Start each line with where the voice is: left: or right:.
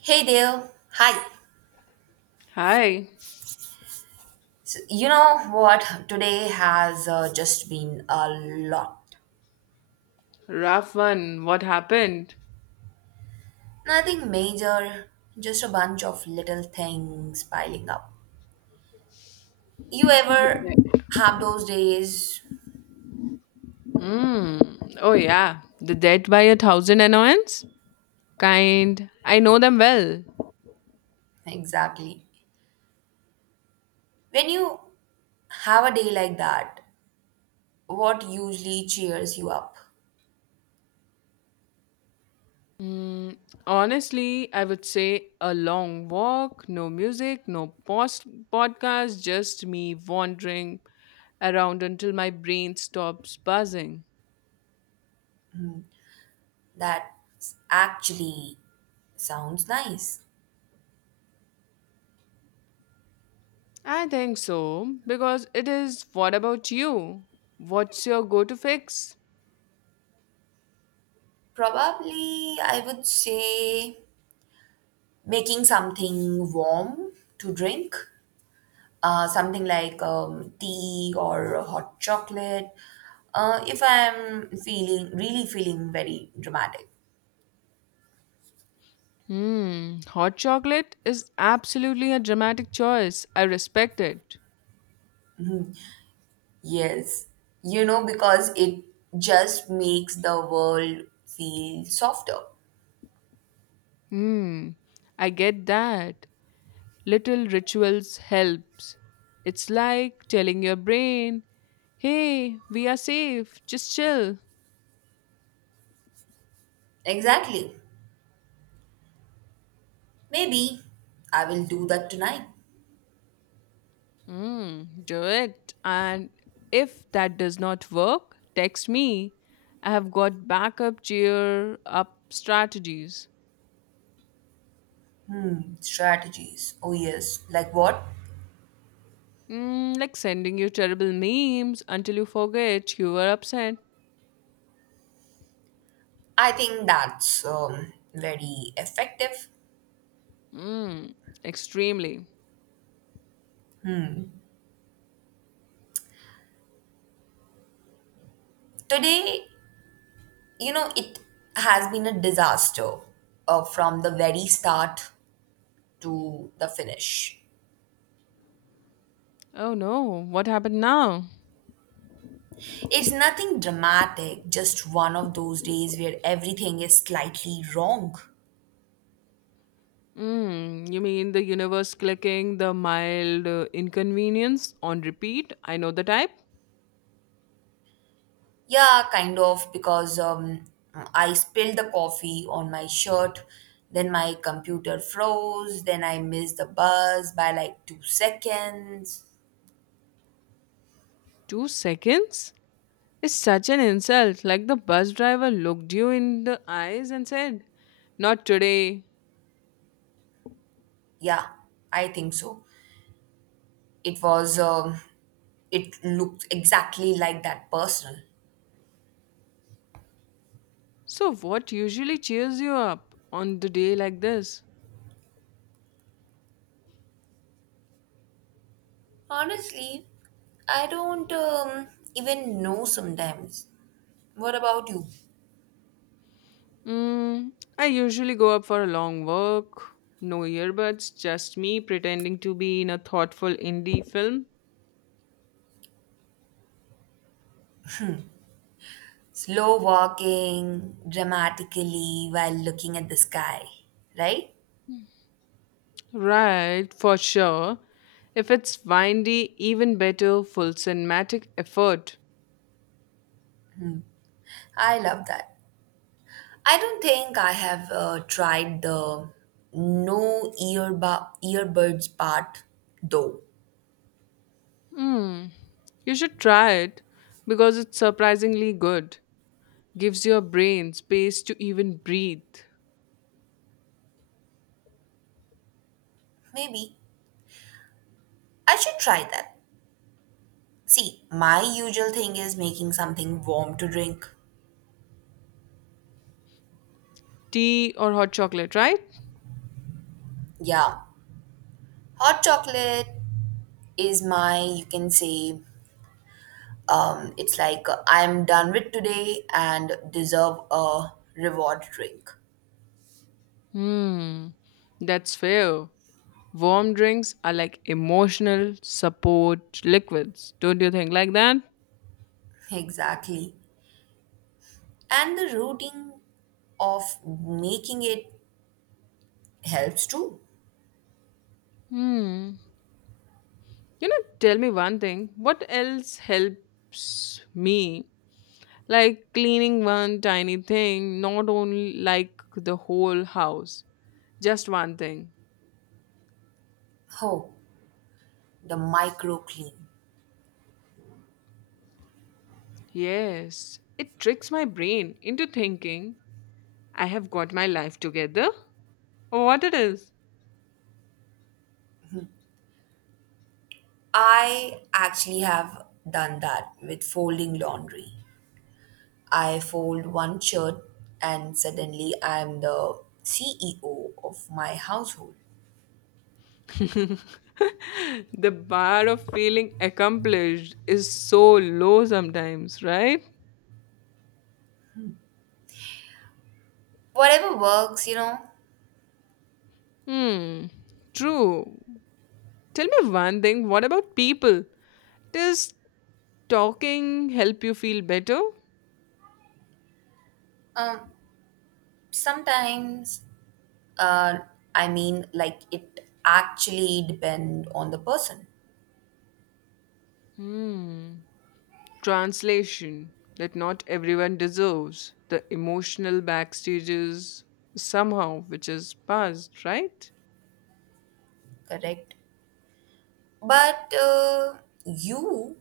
right: Hey there. Hi.
left: Hi,
right: So, you know what? Today has just been a lot.
left: rough one. What happened?
right: Nothing major, just a bunch of little things piling up. You ever have those days?
left: Mm. Oh, yeah. The debt by a thousand annoyance? Kind. I know them well.
right: Exactly. When you have a day like that, what usually cheers you up?
left: Honestly, I would say a long walk, no music, no podcast, just me wandering around until my brain stops buzzing.
right: That actually sounds nice.
left: I think so, because it is what about you? What's your go to fix?
right: Probably, I would say making something warm to drink something like tea or hot chocolate if I'm feeling very dramatic.
left: Hmm, hot chocolate is absolutely a dramatic choice. I respect it.
right: Yes, you know, because it just makes the world feel softer.
left: Hmm, I get that. Little rituals helps. It's like telling your brain, "Hey, we are safe. Just chill."
right: Exactly. Maybe I will do that tonight.
left: Hmm, do it. And if that does not work, text me. I have got backup cheer up strategies.
right: Strategies? Oh, yes, like what?
left: Hmm, like sending you terrible memes until you forget you were upset.
right: I think that's very effective.
left: Mm, extremely.
right: Today, you know, it has been a disaster from the very start to the finish.
left: Oh no, what happened now?
right: It's nothing dramatic, just one of those days where everything is slightly wrong.
left: Mm, you mean the universe clicking the mild inconvenience on repeat? I know the type.
right: Yeah, kind of, because I spilled the coffee on my shirt, then my computer froze, then I missed the bus by like two seconds.
left: 2 seconds? It's such an insult. Like the bus driver looked you in the eyes and said, "Not today."
right: Yeah, I think so. It was, it looked exactly like that personal.
left: So, what usually cheers you up on the day like this?
right: Honestly, I don't even know sometimes. What about you?
left: Mm, I usually go up for a long walk. No earbuds, just me pretending to be in a thoughtful indie film.
right: Slow walking dramatically while looking at the sky, right?
left: Right, for sure. If it's windy, even better, full cinematic effort.
right: I love that. I don't think I have tried the no earbu- earbuds part though.
left: Hmm. You should try it because it's surprisingly good. Gives your brain space to even breathe.
right: Maybe I should try that. See, my usual thing is making something warm to drink.
left: Tea or hot chocolate, right?
right: Yeah, hot chocolate is my, you can say, it's like I'm done with today and deserve a reward drink.
left: Hmm. That's fair. Warm drinks are like emotional support liquids. Don't you think like that?
right: Exactly. And the routing of making it helps too.
left: Hmm. You know, tell me one thing. What else helps me? Like cleaning one tiny thing, not only like the whole house, just one thing.
right: Oh, the micro clean.
left: Yes, it tricks my brain into thinking I have got my life together or what it is.
right: I actually have done that with folding laundry. I fold one shirt and suddenly I'm the CEO of my household.
left: The bar of feeling accomplished is so low sometimes, right?
right: Whatever works, you know.
left: Hmm, true. Tell me one thing, what about people? Does talking help you feel better?
right: um, Sometimes, uh, I mean, like, it actually depend on the person.
left: Hmm. Translation that not everyone deserves, the emotional backstages somehow, which is past, right?
right: Correct? But you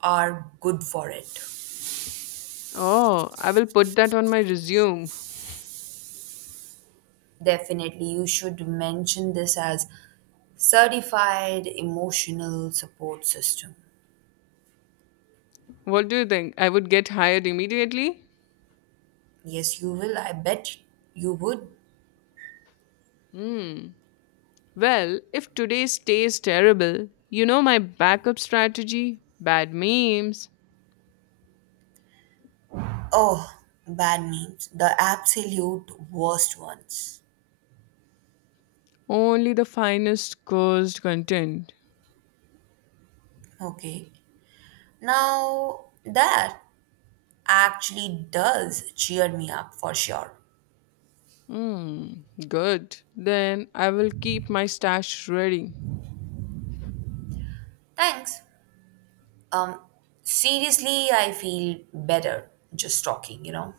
right: are good for it.
left: Oh, I will put that on my resume.
right: Definitely, you should mention this as certified emotional support system.
left: What do you think? I would get hired immediately?
right: Yes, you will. I bet you would.
left: Hmm. Well, if today's tastes terrible, you know my backup strategy? Bad memes.
right: Oh, bad memes. The absolute worst ones.
left: Only the finest cursed content.
right: Okay. Now, that actually does cheer me up for sure.
left: Hmm. Good. Then I will keep my stash ready.
right: Thanks. Um, Seriously, I feel better just talking.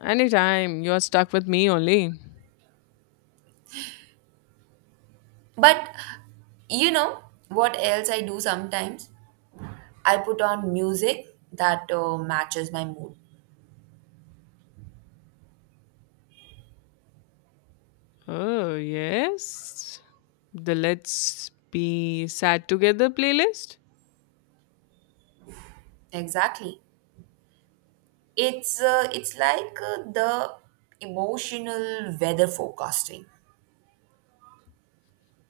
left: Anytime. You're stuck with me only.
right: But you know what else I do sometimes? I put on music that matches my mood.
left: Oh, yes. The Let's Be Sad Together playlist?
right: Exactly. It's it's like the emotional weather forecasting.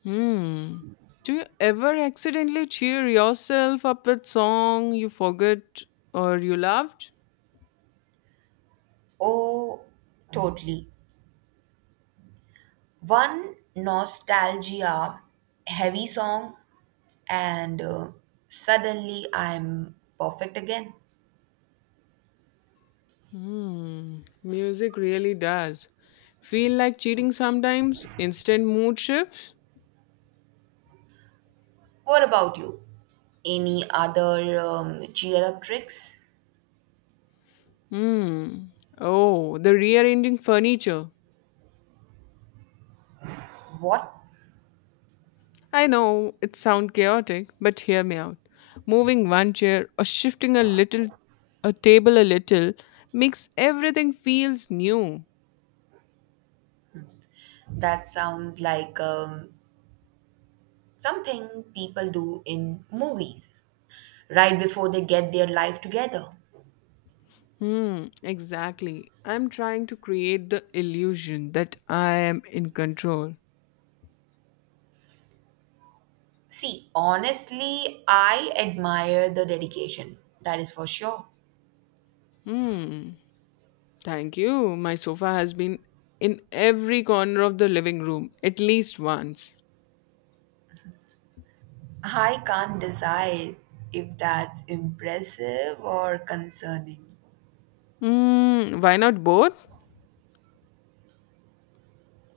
left: Hmm. Do you ever accidentally cheer yourself up with song you forgot or you loved?
right: Oh, totally. One nostalgia heavy song and suddenly I'm perfect again.
left: Hmm. Music really does. Feel like cheating sometimes? Instant mood shifts?
right: What about you? Any other cheer up tricks?
left: Hmm. Oh, the rearranging furniture.
right: What?
left: I know it sounds chaotic, but hear me out. Moving one chair or shifting a little a table a little makes everything feels new.
right: That sounds like something people do in movies right before they get their life together.
left: Hmm, exactly. I'm trying to create the illusion that I am in control.
right: See, honestly, I admire the dedication. That is for sure.
left: Hmm. Thank you. My sofa has been in every corner of the living room at least once.
right: I can't decide if that's impressive or concerning.
left: Hmm, why not both?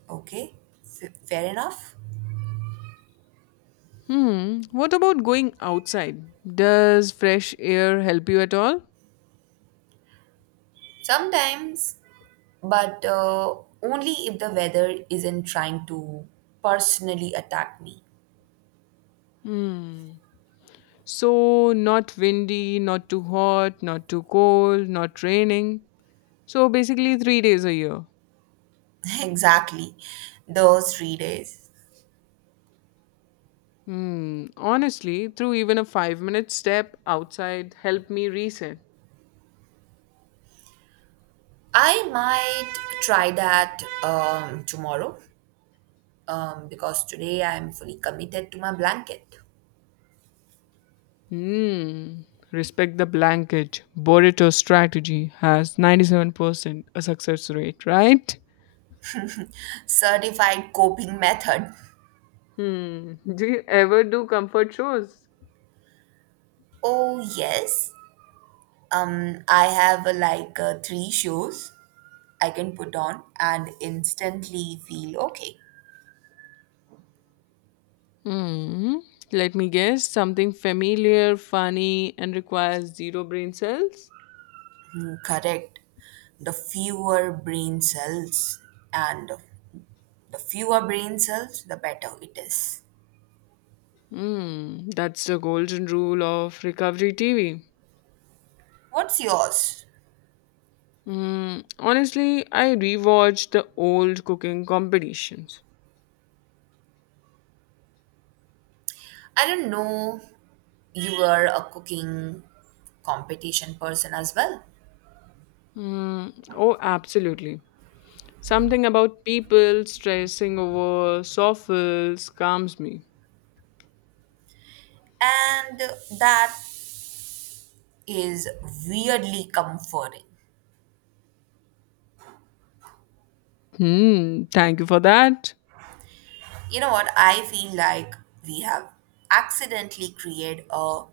right: Okay, fair enough.
left: Hmm. What about going outside? Does fresh air help you at all?
right: Sometimes, but only if the weather isn't trying to personally attack me.
left: Hmm. So, not windy, not too hot, not too cold, not raining. So, basically, 3 days a year.
right: Exactly, those three days.
left: Hmm. Honestly, through even a 5-minute step outside helped me reset.
right: I might try that tomorrow, because today I'm fully committed to my blanket.
left: Hmm. Respect the blanket. Burrito strategy has 97% a success rate, right?
right: Certified coping method.
left: Hmm. Do you ever do comfort shows?
right: Oh, yes. I have like three shoes I can put on and instantly feel okay.
left: Hmm. Let me guess. Something familiar, funny, and requires zero brain cells?
right: Hmm, correct. The fewer brain cells, and the fewer brain cells, the better it is.
left: Mm, that's the golden rule of recovery TV.
right: What's yours?
left: Mm, honestly, I rewatch the old cooking competitions.
right: I didn't know you were a cooking competition person as well.
left: Mm, oh, absolutely. Something about people stressing over soffits calms me.
right: And that is weirdly comforting.
left: Hmm, thank you for that.
right: You know what? I feel like we have accidentally created a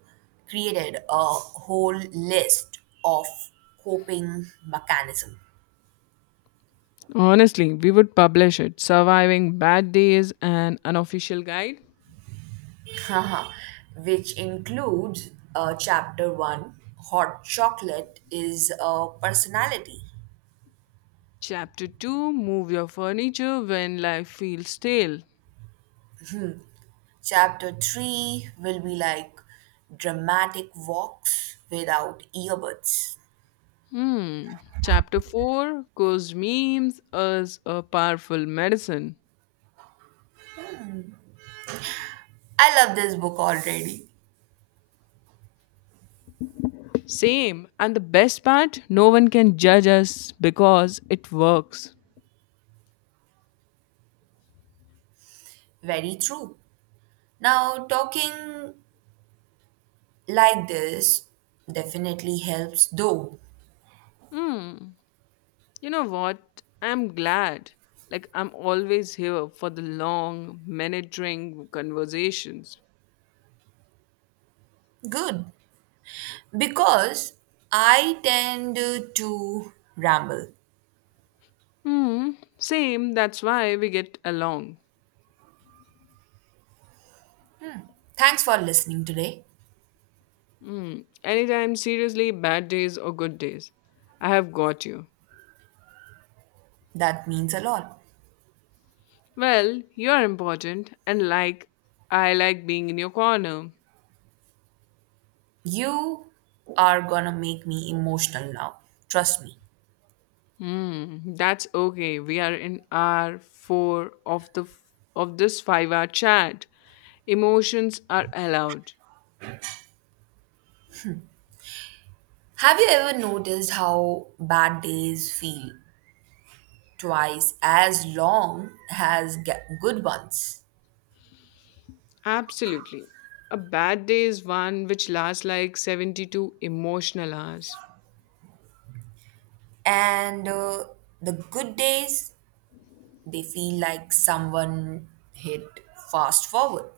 right: created a whole list of coping mechanism.
left: Honestly, we would publish it Surviving Bad Days, An Unofficial Guide.
right: Haha, which includes chapter 1, hot chocolate is a personality.
left: Chapter 2, Move Your Furniture When Life Feels Stale.
right: Chapter 3 will be like dramatic walks without earbuds.
left: Hmm. Chapter 4 goes memes as a powerful medicine.
right: I love this book already.
left: Same. And the best part, no one can judge us because it works.
right: Very true. Now, talking like this definitely helps, though.
left: Hmm. You know what? I'm glad. Like, I'm always here for the long, minute drink conversations.
right: Good. Because I tend to ramble.
left: Hmm. Same. That's why we get along.
right: Thanks for listening today.
left: Hmm. Anytime, seriously, bad days or good days. I have got you.
right: That means a lot.
left: Well, you're important and like I like being in your corner.
right: You are gonna make me emotional now. Trust me.
left: Hmm, that's okay. We are in hour 4 of this 5-hour chat. Emotions are allowed.
right: Have you ever noticed how bad days feel twice as long as good ones.
left: Absolutely. A bad day is one which lasts like 72 emotional hours.
right: And the good days, they feel like someone hit fast forward.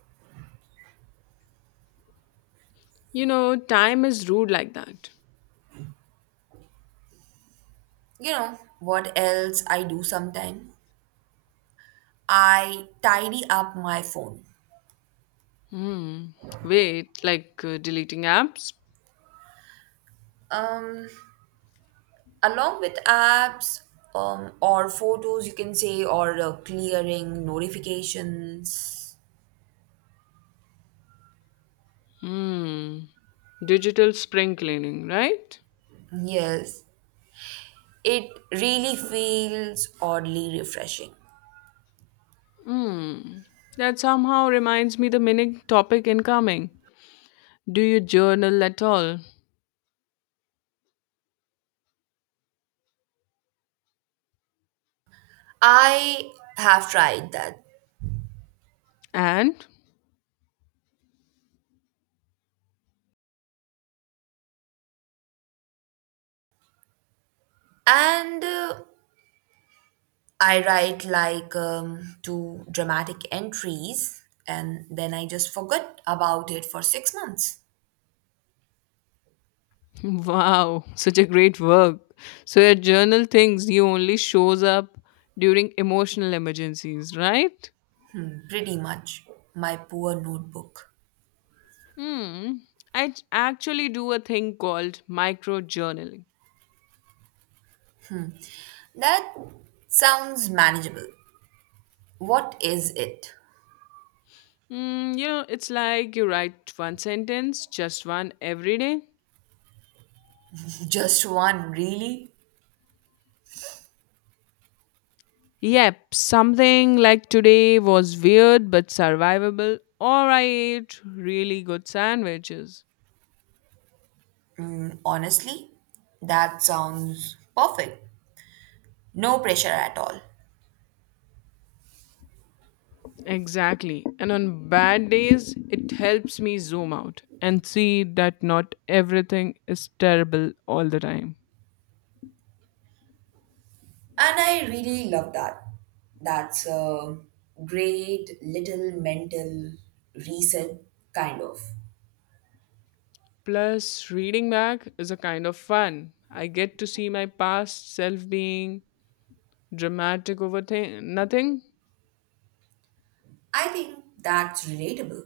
left: You know, time is rude like that.
right: You know, what else I do sometimes? I tidy up my phone.
left: Hmm. Wait, like deleting apps?
right: Um, Along with apps, or photos, you can say, or clearing notifications.
left: Hmm. Digital spring cleaning, right?
right: Yes, it really feels oddly refreshing.
left: Mm. That somehow reminds me the mini topic incoming. Do you journal at all?
right: I have tried that.
left: And
right: And I write like two dramatic entries and then I just forgot about it for six months.
left: wow, such a great work. So your journal thinks you only shows up during emotional emergencies, right?
right: Pretty much. My poor notebook.
left: Hmm. I actually do a thing called micro journaling.
right: That sounds manageable. What is it?
left: Mm, you know, it's like you write one sentence, just one every day.
right: Just one, really?
left: Yep, something like today was weird but survivable, or I ate really good sandwiches.
right: Mm, honestly, that sounds perfect. No pressure at all.
left: Exactly. And on bad days, it helps me zoom out and see that not everything is terrible all the time.
right: And I really love that. That's a great little mental reset, kind of.
left: Plus, reading back is a kind of fun. I get to see my past self being dramatic over nothing.
right: I think that's relatable.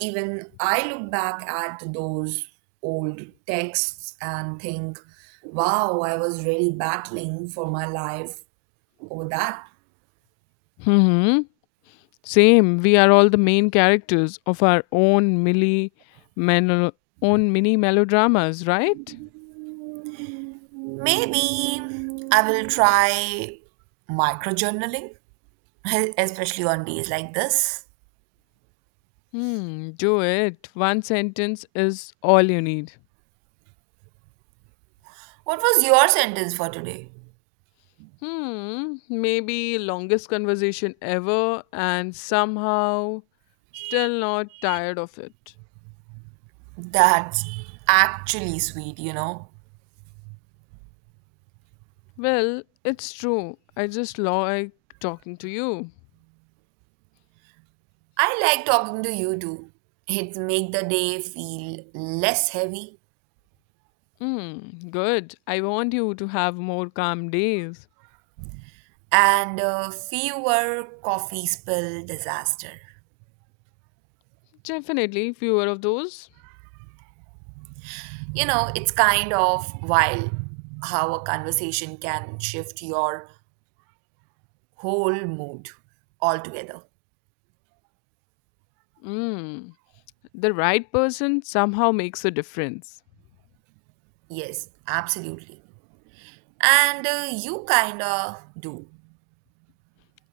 right: Even I look back at those old texts and think, wow, I was really battling for my life over that.
left: Hmm. Same, we are all the main characters of our own melo- mini melodramas, right?
right: Maybe I will try microjournaling, especially on days like this.
left: Hmm, do it. One sentence is all you need.
right: What was your sentence for today?
left: Hmm, maybe longest conversation ever and somehow still not tired of it.
right: That's actually sweet, you know.
left: Well, it's true. I just like talking to you.
right: I like talking to you too. It make the day feel less heavy
left: Hmm, good. I want you to have more calm days.
right: and fewer coffee spill disaster.
left: Definitely fewer of those.
right: You know, it's kind of wild how a conversation can shift your whole mood altogether.
left: Hmm. The right person somehow makes a difference.
right: Yes, absolutely. And you kinda do.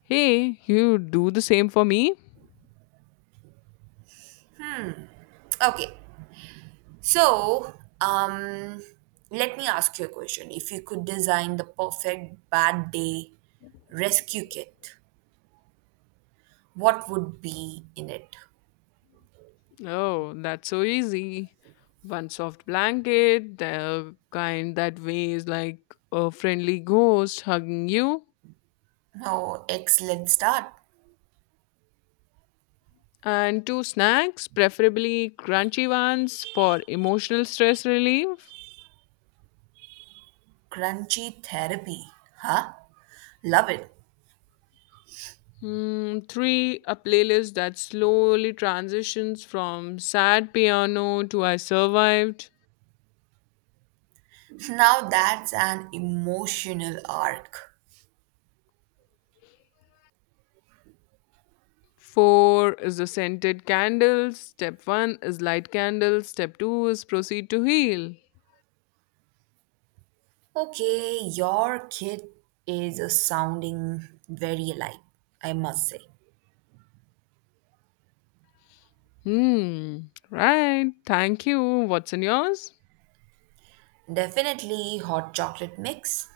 left: Hey, you do the same for me?
right: Okay, so, um, let me ask you a question. If you could design the perfect bad day rescue kit, what would be in it?
left: Oh, that's so easy. One soft blanket, the kind that weighs like a friendly ghost hugging you,
right: Oh, excellent start.
left: and two snacks, preferably crunchy ones for emotional stress relief.
right: Crunchy therapy. Huh? Love it.
left: Hmm, three, a playlist that slowly transitions from sad piano to I survived.
right: Now that's an emotional arc.
left: Four is the scented candles. Step one is light candles. Step two is proceed to heal.
right: Okay, your kit is sounding very light. I must say.
left: Hmm. Right. Thank you. What's in yours?
right: Definitely hot chocolate mix,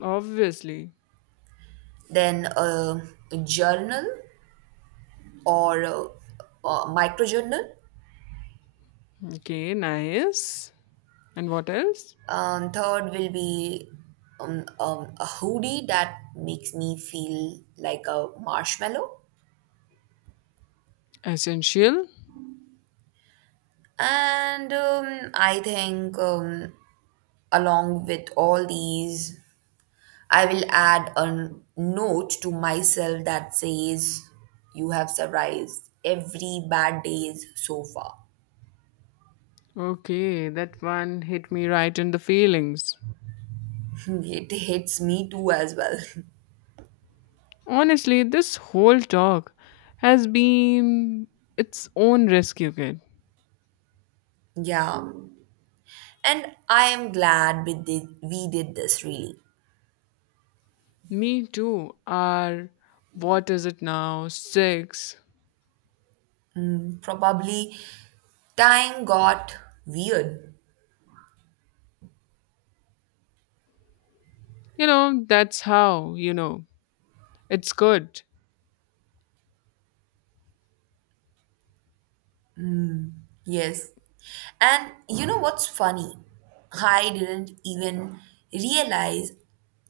left: Obviously.
right: then a journal or micro journal.
left: Okay. Nice. And what else?
right: Third will be a hoodie that makes me feel like a marshmallow.
left: Essential.
right: And I think along with all these, I will add a note to myself that says, "You have survived every bad days so far."
left: Okay. That one hit me right in the feelings.
right: It hits me too as well.
left: Honestly, this whole talk has been its own rescue kit.
right: Yeah. And I am glad we did this really.
left: Me too. Are what is it now? Six.
right: Probably time got weird.
left: You know, that's how, it's good.
right: Yes. And you know what's funny? I didn't even realize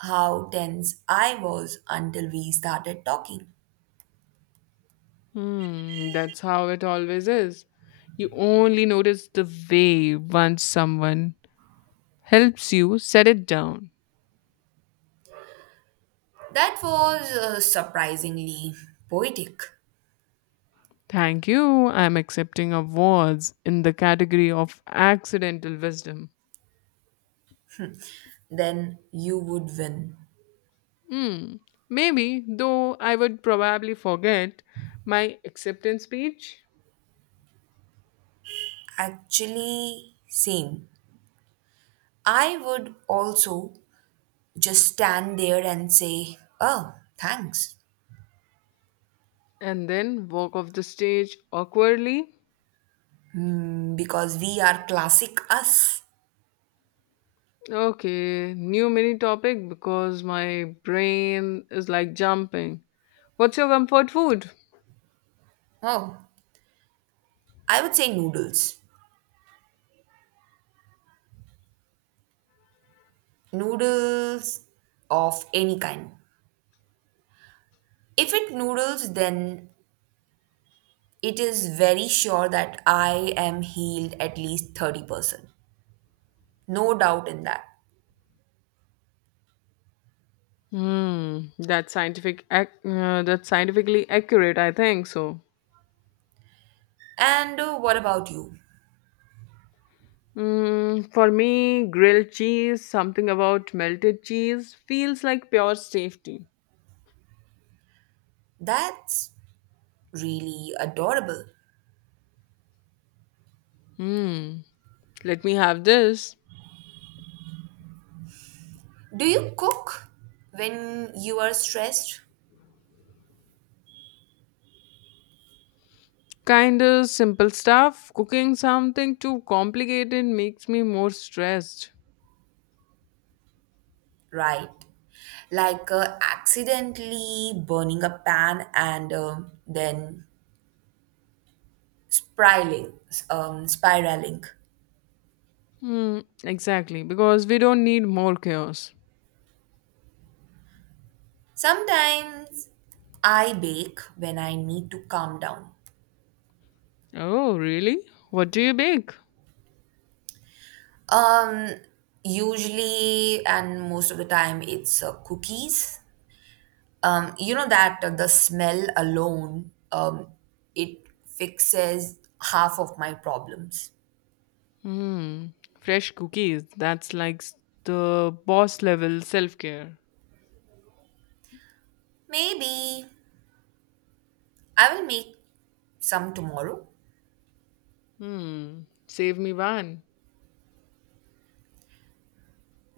right: how tense I was until we started talking.
left: Hmm, that's how it always is. You only notice the wave once someone helps you set it down.
right: That was surprisingly poetic.
left: Thank you. I'm accepting awards in the category of accidental wisdom.
right: Then you would win.
left: Hmm. Maybe, though I would probably forget my acceptance speech
right: Actually, same. I would also just stand there and say, oh, thanks.
left: and then walk off the stage awkwardly.
right: Because we are classic us.
left: Okay, new mini topic because my brain is like jumping. What's your comfort food?
right: Oh, I would say noodles. Noodles of any kind. If it noodles, then it is very sure that I am healed at least 30%. No doubt in that.
left: Hmm, that's scientific. That's scientifically accurate. I think so.
right: And what about you?
left: Mm, for me, grilled cheese, something about melted cheese, feels like pure safety.
right: That's really adorable.
left: Hmm, let me have this.
right: Do you cook when you are stressed?
left: Kind of simple stuff. Cooking something too complicated makes me more stressed.
right: Right. Like accidentally burning a pan and then spiraling, spiraling.
left: Hmm, exactly, because we don't need more chaos.
right: Sometimes I bake when I need to calm down.
left: Oh, really? What do you bake?
right: Um, Usually and most of the time it's cookies. You know that the smell alone, it fixes half of my problems.
left: Hmm. Fresh cookies. That's like the boss level self care.
right: Maybe I will make some tomorrow.
left: Hmm. Save me one.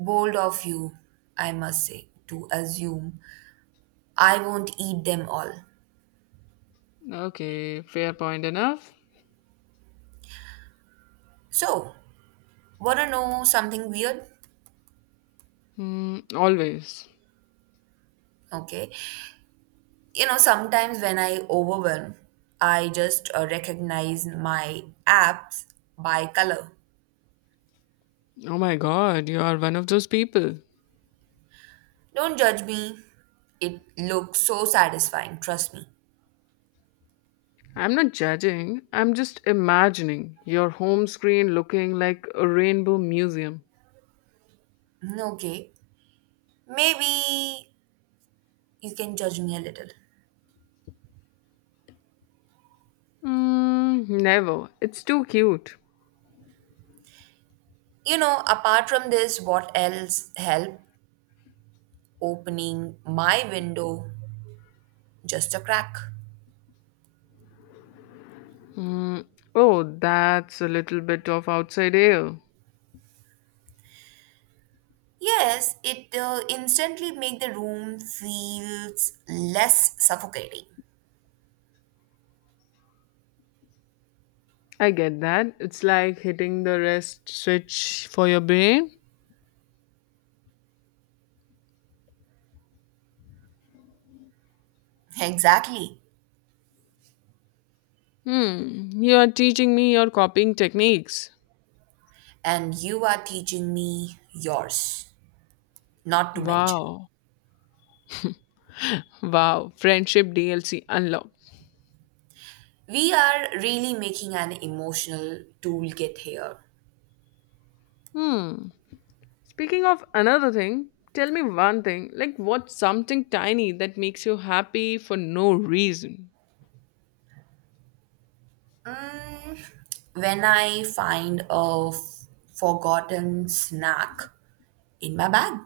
right: Bold of you, I must say, to assume I won't eat them all.
left: Okay, fair point enough.
right: So, wanna know something weird?
left: Hmm. Always.
right: Okay. You know, sometimes when I overwhelm, I just recognize my apps by color.
left: Oh my god, you are one of those people.
right: Don't judge me. It looks so satisfying, trust me.
left: I'm not judging, I'm just imagining your home screen looking like a rainbow museum.
right: Mm, okay. Maybe you can judge me a little.
left: Mm, never. It's too cute.
right: You know, apart from this, what else help opening my window just a crack?
left: Mm, oh, that's a little bit of outside air.
right: Yes, it instantly make the room feels less suffocating.
left: I get that. It's like hitting the rest switch for your brain.
right: Exactly.
left: Hmm, you are teaching me your copying techniques.
right: And you are teaching me yours, not to mention.
left: Wow. Wow. Friendship DLC unlocked.
right: We are really making an emotional toolkit here.
left: Hmm. Speaking of another thing, tell me one thing. Like, what's something tiny that makes you happy for no reason?
right: Mm, when I find a forgotten snack in my bag,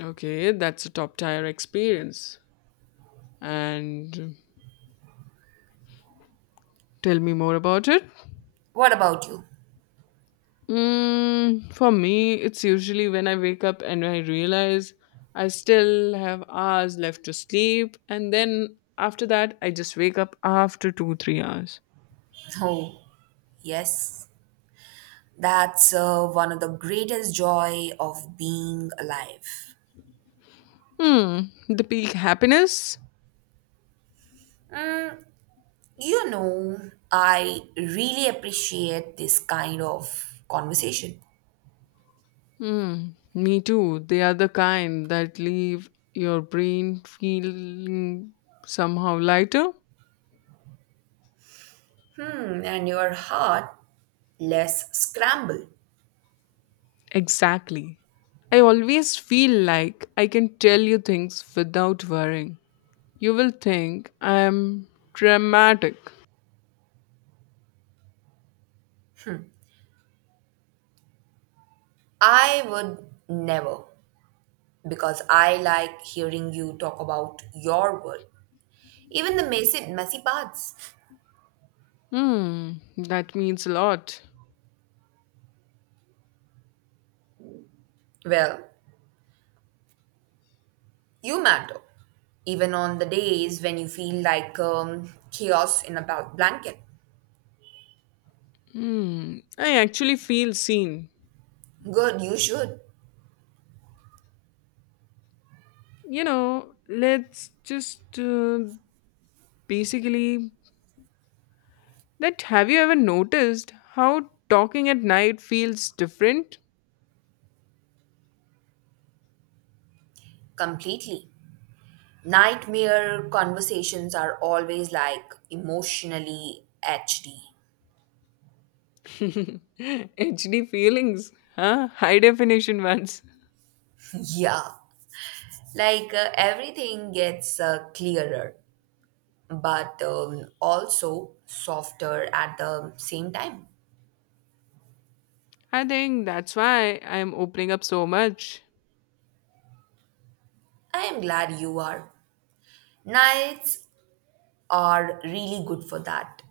left: Okay, that's a top tier experience. And tell me more about it.
right: what about you?
left: Mm, for me, it's usually when I wake up and I realize I still have hours left to sleep, and then after that, I just wake up after two, 3 hours.
right: Oh, yes, that's one of the greatest joy of being alive.
left: Hmm, the peak happiness?
right: You know, I really appreciate this kind of conversation.
left: Hmm, me too. They are the kind that leave your brain feeling somehow lighter.
right: Hmm, and your heart less scramble.
left: Exactly. I always feel like I can tell you things without worrying. You will think I'm dramatic.
right: I would never, because I like hearing you talk about your world, even the messy, messy parts.
left: Hmm, that means a lot.
right: Well, you matter, even on the days when you feel like chaos in a blanket.
left: Hmm, I actually feel seen.
right: Good, you should.
left: You know, let's just basically that have you ever noticed how talking at night feels different?
right: Completely. Nightmare conversations are always like emotionally HD.
left: HD feelings, huh? High definition ones.
right: Yeah. Like everything gets clearer, but also softer at the same time.
left: I think that's why I'm opening up so much.
right: I am glad you are. Nights are really good for that.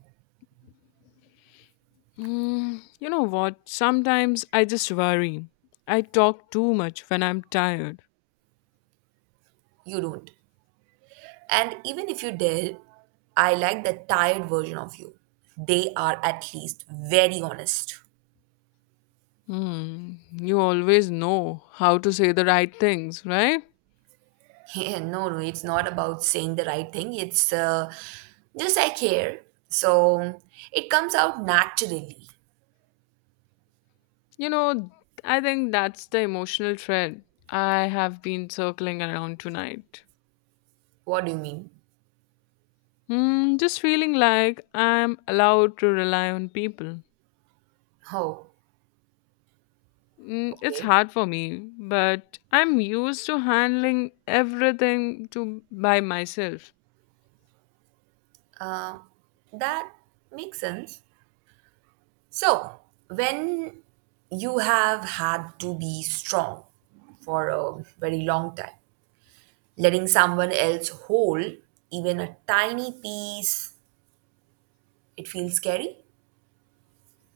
left: Mm, you know what? Sometimes I just worry. I talk too much when I'm tired.
right: You don't. And even if you did, I like the tired version of you. They are at least very honest.
left: Hmm. You always know how to say the right things, right?
right: Yeah, no, no, it's not about saying the right thing. It's just I care. So it comes out naturally.
left: You know, I think that's the emotional thread I have been circling around tonight.
right: What do you mean?
left: Hmm. Just feeling like I'm allowed to rely on people.
right: Oh.
left: Mm, it's
right: Okay,
left: hard for me, but I'm used to handling everything to by myself.
right: uh, that makes sense. So, when you have had to be strong for a very long time, letting someone else hold even a tiny piece, it feels scary.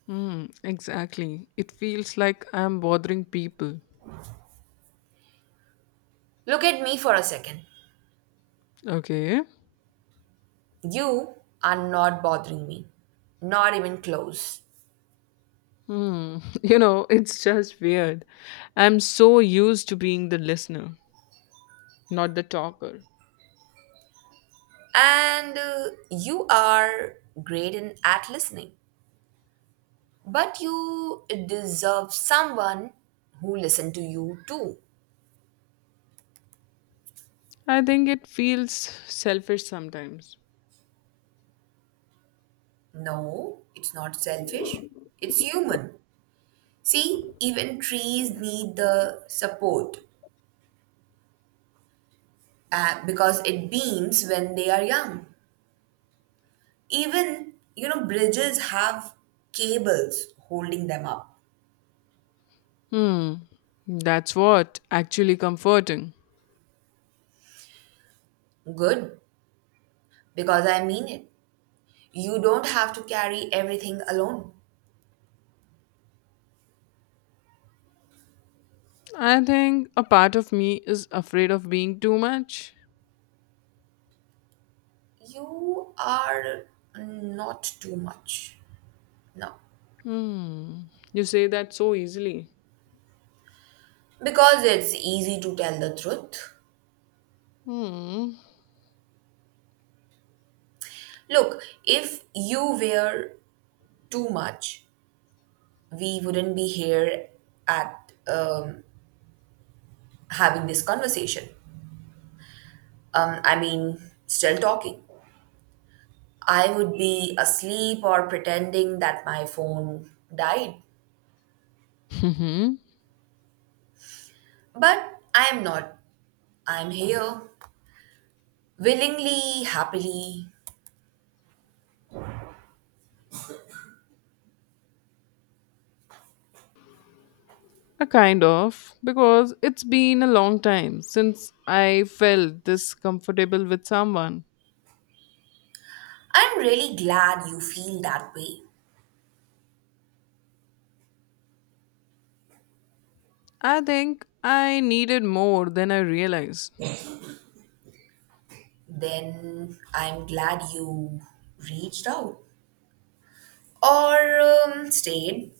left: Hmm, exactly. It feels like I'm bothering people.
right: Look at me for a second.
left: Okay.
right: You are not bothering me, not even close.
left: Hmm. You know, it's just weird. I'm so used to being the listener, not the talker.
right: And you are great in at listening, but you deserve someone who listen to you too.
left: I think it feels selfish sometimes.
right: No, it's not selfish. It's human. See, even trees need the support because it beams when they are young. Even, you know, bridges have cables holding them up.
left: Hmm. That's what actually comforting.
right: Good, because I mean it. You don't have to carry everything alone.
left: I think a part of me is afraid of being too much.
right: You are not too much. No.
left: Hmm. You say that so easily.
right: Because it's easy to tell the truth.
left: Hmm.
right: Look, if you wear too much, we wouldn't be here at, having this conversation. I mean, still talking. I would be asleep or pretending that my phone died. But I am not. I'm here, willingly, happily.
left: A kind of, because it's been a long time since I felt this comfortable with someone.
right: I'm really glad you feel that way.
left: I think I needed more than I realized.
right: Then I'm glad you reached out, or stayed,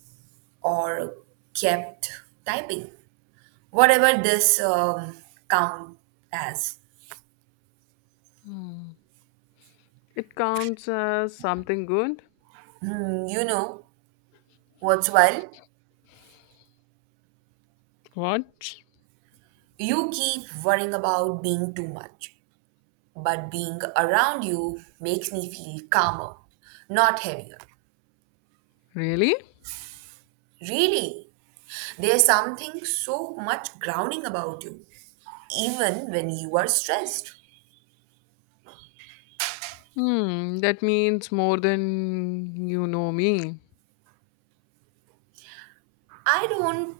right: or kept typing. Whatever this count as.
left: Hmm. It counts as something good?
right: Hmm, you know what's wild?
left: What?
right: You keep worrying about being too much, but being around you makes me feel calmer, not heavier.
left: Really?
right: Really, there's something so much grounding about you, even when you are stressed.
left: Hmm, that means more than you know me.
right: I don't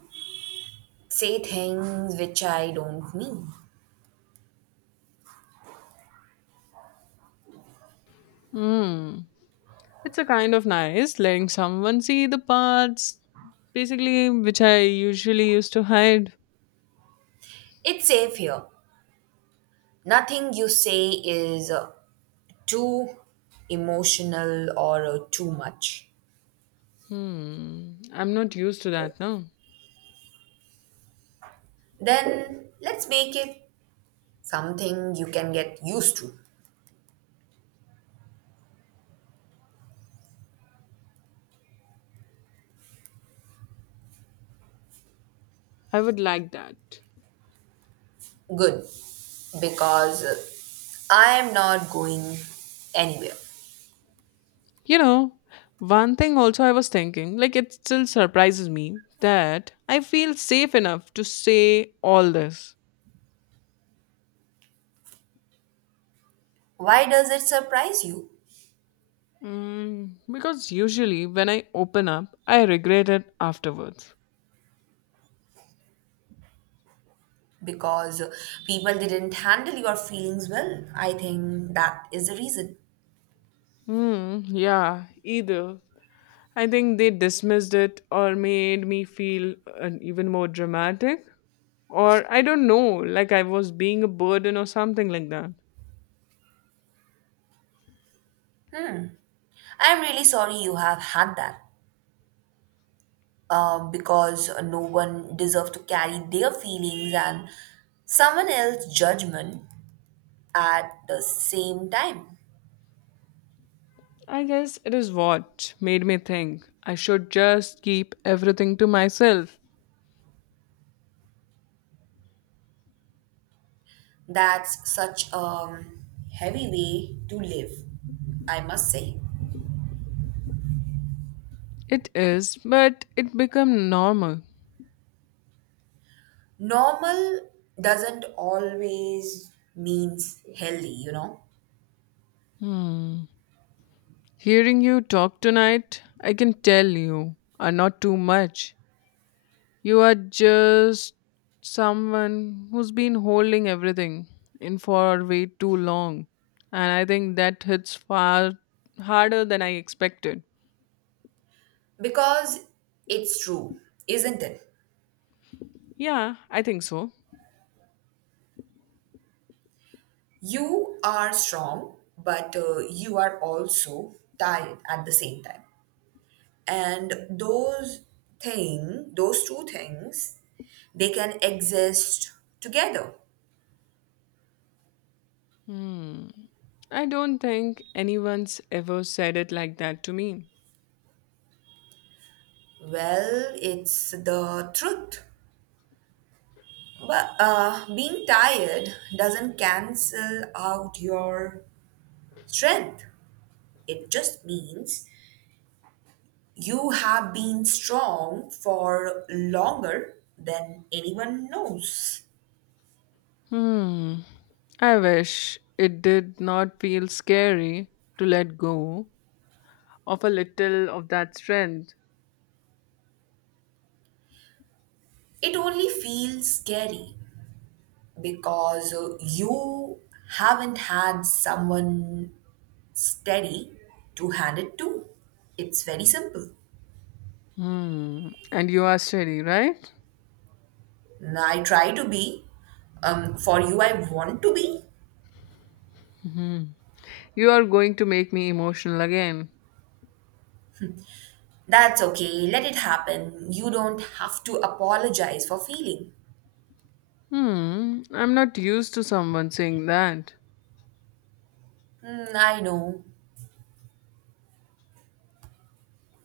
right: say things which I don't mean.
left: Hmm. It's a kind of nice letting someone see the parts, basically, which I usually used to hide.
right: It's safe here. Nothing you say is too emotional or too much.
left: Hmm. I'm not used to that now.
right: Then let's make it something you can get used to.
left: I would like that.
right: Good. Because I am not going anywhere.
left: You know, one thing also I was thinking, like it still surprises me that I feel safe enough to say all this.
right: Why does it surprise you?
left: Mm, because usually when I open up, I regret it afterwards.
right: Because people didn't handle your feelings well. I think that is the reason.
left: Hmm, yeah, either. I think they dismissed it or made me feel even more dramatic. Or I don't know, like I was being a burden or something like that.
right: I'm really sorry you have had that. Because no one deserves to carry their feelings and someone else's judgment at the same time.
left: I guess it is what made me think I should just keep everything to myself.
right: That's such a heavy way to live, I must say.
left: It is, but it become normal.
right: Normal doesn't always means healthy, you know,
left: Hmm. Hearing you talk tonight, I can tell you are not too much. You are just someone who's been holding everything in for way too long. And I think that hits far harder than I expected.
right: because it's true, isn't it?
left: Yeah, I think so.
right: You are strong, but you are also tired at the same time. And those two things, they can exist together.
left: Hmm. I don't think anyone's ever said it like that to me.
right: Well, it's the truth. But being tired doesn't cancel out your strength. It just means you have been strong for longer than anyone knows.
left: Hmm. I wish it did not feel scary to let go of a little of that strength.
right: It only feels scary because you haven't had someone steady to hand it to. It's very simple.
left: Hmm. And you are steady, right?
right: I try to be. For you, I want to be.
left: Hmm. You are going to make me emotional again.
right: That's okay. Let it happen. You don't have to apologize for feeling.
left: Hmm. I'm not used to someone saying that.
right: Hmm, I know.